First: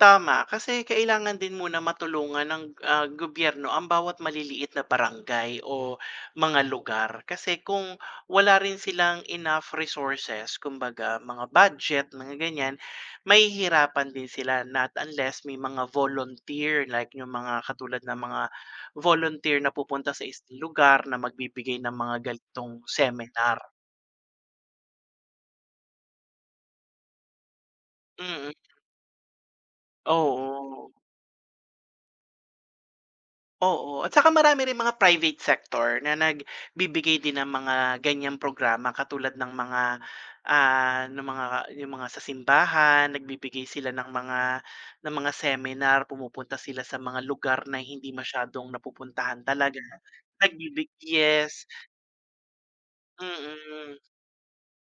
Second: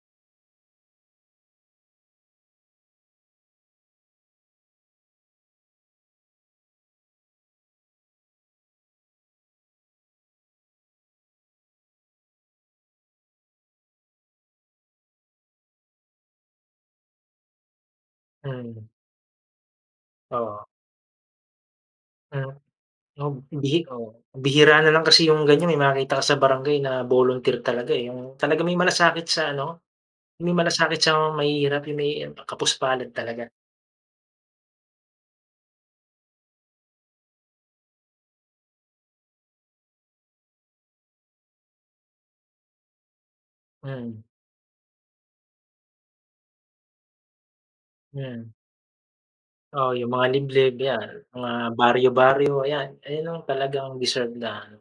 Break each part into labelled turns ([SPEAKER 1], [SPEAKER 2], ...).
[SPEAKER 1] Tama kasi kailangan din muna matulungan ng, ah, gobyerno ang bawat maliliit na barangay o mga lugar kasi kung wala rin silang enough resources kumbaga mga budget mga ganyan, mahihirapan din sila not unless may mga volunteer like yung mga katulad ng mga
[SPEAKER 2] Mm.
[SPEAKER 1] volunteer na pupunta sa isang
[SPEAKER 2] Oo.
[SPEAKER 1] lugar na magbibigay ng mga
[SPEAKER 2] Hmm,
[SPEAKER 1] ganitong
[SPEAKER 2] oh
[SPEAKER 1] seminar.
[SPEAKER 2] bihi oo bihira nalang kasi yung ganyan may makakita ka sa barangay na volunteer talaga, eh, yung
[SPEAKER 1] Mm.
[SPEAKER 2] talagang may malasakit sa ano, yung may
[SPEAKER 1] Oo.
[SPEAKER 2] malasakit sa mahihirap yung may kapos-palad talaga.
[SPEAKER 1] Oo at saka marami rin mga private sector na nagbibigay din ng mga ganyang programa katulad ng mga ah, ng mga, yung mga sa simbahan nagbibigay sila ng
[SPEAKER 2] Mm.
[SPEAKER 1] mga ng mga seminar, pumupunta sila sa mga lugar na hindi
[SPEAKER 2] Hmm.
[SPEAKER 1] masyadong napupuntahan talaga
[SPEAKER 2] Oo yung mga liblib
[SPEAKER 1] nagbibig
[SPEAKER 2] yan mga
[SPEAKER 1] yes.
[SPEAKER 2] baryo, baryo ayan, ayan no
[SPEAKER 1] Mm.
[SPEAKER 2] talagang deserve na ano.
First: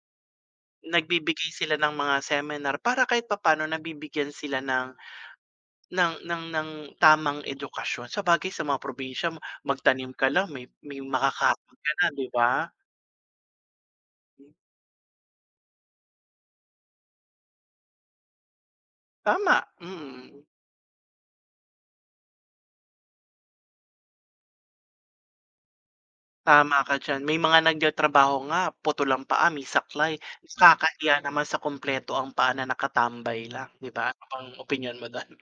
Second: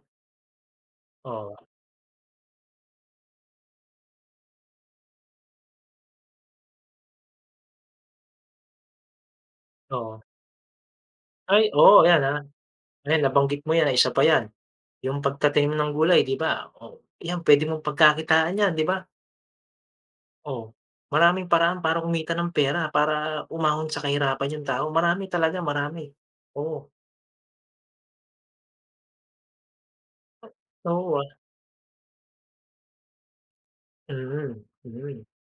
[SPEAKER 1] Nagbibigay
[SPEAKER 2] Oo.
[SPEAKER 1] sila ng mga seminar para kahit papaano nabibigyan sila ng ng ng ng tamang edukasyon sabagay sa mga probinsya ma magtanim
[SPEAKER 2] Oo.
[SPEAKER 1] ka lang may may
[SPEAKER 2] Ay
[SPEAKER 1] makakain ka na
[SPEAKER 2] oh yan,
[SPEAKER 1] di
[SPEAKER 2] ah,
[SPEAKER 1] ba?
[SPEAKER 2] ayan nabanggit mo yan, ah, isa pa yan, yung pagtatanim ng gulay di ba o yan puwede mong pagkakitaan yan di ba?
[SPEAKER 1] Tama mm.
[SPEAKER 2] Oh maraming paraan para kumita ng pera para umahon sa kahirapan yung tao, marami talaga marami
[SPEAKER 1] Tama
[SPEAKER 2] oo.
[SPEAKER 1] ka diyan may mga nagtatrabaho nga putol ang paa, may saklay
[SPEAKER 2] Oo
[SPEAKER 1] nakakahiya
[SPEAKER 2] ah.
[SPEAKER 1] naman sa kumpleto ang paa na nakatambay lang di ba? Anong
[SPEAKER 2] Mm,
[SPEAKER 1] opinyon mo
[SPEAKER 2] mm.
[SPEAKER 1] dun?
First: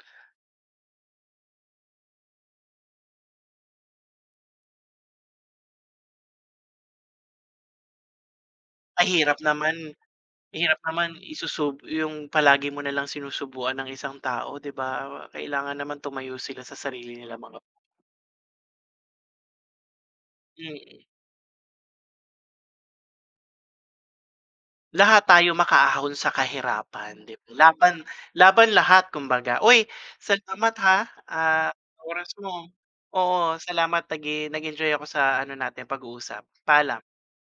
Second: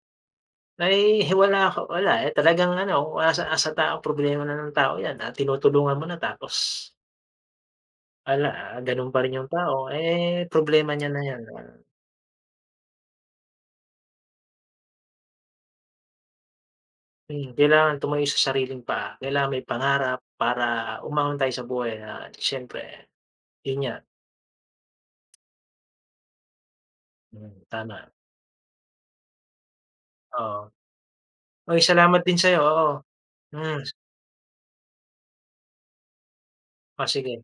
[SPEAKER 2] Na, eh, hi wala ako, wala, eh, talagang ano, ah, nasa nasa tao problema na ng tao yan, ah, tinutulungan mo na tapos Wala, ah,
[SPEAKER 1] Ang
[SPEAKER 2] ganun pa rin
[SPEAKER 1] hirap
[SPEAKER 2] yung tao,
[SPEAKER 1] naman,
[SPEAKER 2] eh,
[SPEAKER 1] hirap
[SPEAKER 2] problema niya
[SPEAKER 1] naman
[SPEAKER 2] na yan, ah.
[SPEAKER 1] isusub yung palagi mo nalang sinusubuan ang isang tao di ba? Kailangan naman tumayo sila sa sarili nilang
[SPEAKER 2] Hmm,
[SPEAKER 1] mga p
[SPEAKER 2] kailangan tumayo sa sariling paa, kailangan may pangarap para
[SPEAKER 1] Mm.
[SPEAKER 2] umahon tayo sa buhay at siyempre yun nga.
[SPEAKER 1] Lahat tayo makaahon sa kahirapan dib
[SPEAKER 2] Hmm,
[SPEAKER 1] laban
[SPEAKER 2] tama.
[SPEAKER 1] laban lahat kumbaga uy
[SPEAKER 2] Oo.
[SPEAKER 1] salamat ha, ah,
[SPEAKER 2] Uy
[SPEAKER 1] sa
[SPEAKER 2] salamat
[SPEAKER 1] oras
[SPEAKER 2] din sayo
[SPEAKER 1] mo
[SPEAKER 2] oo,
[SPEAKER 1] oo
[SPEAKER 2] mm, s
[SPEAKER 1] salamat nag-e nag-enjoy ako sa ano natin pag-uusap paalam.
[SPEAKER 2] Oh sige.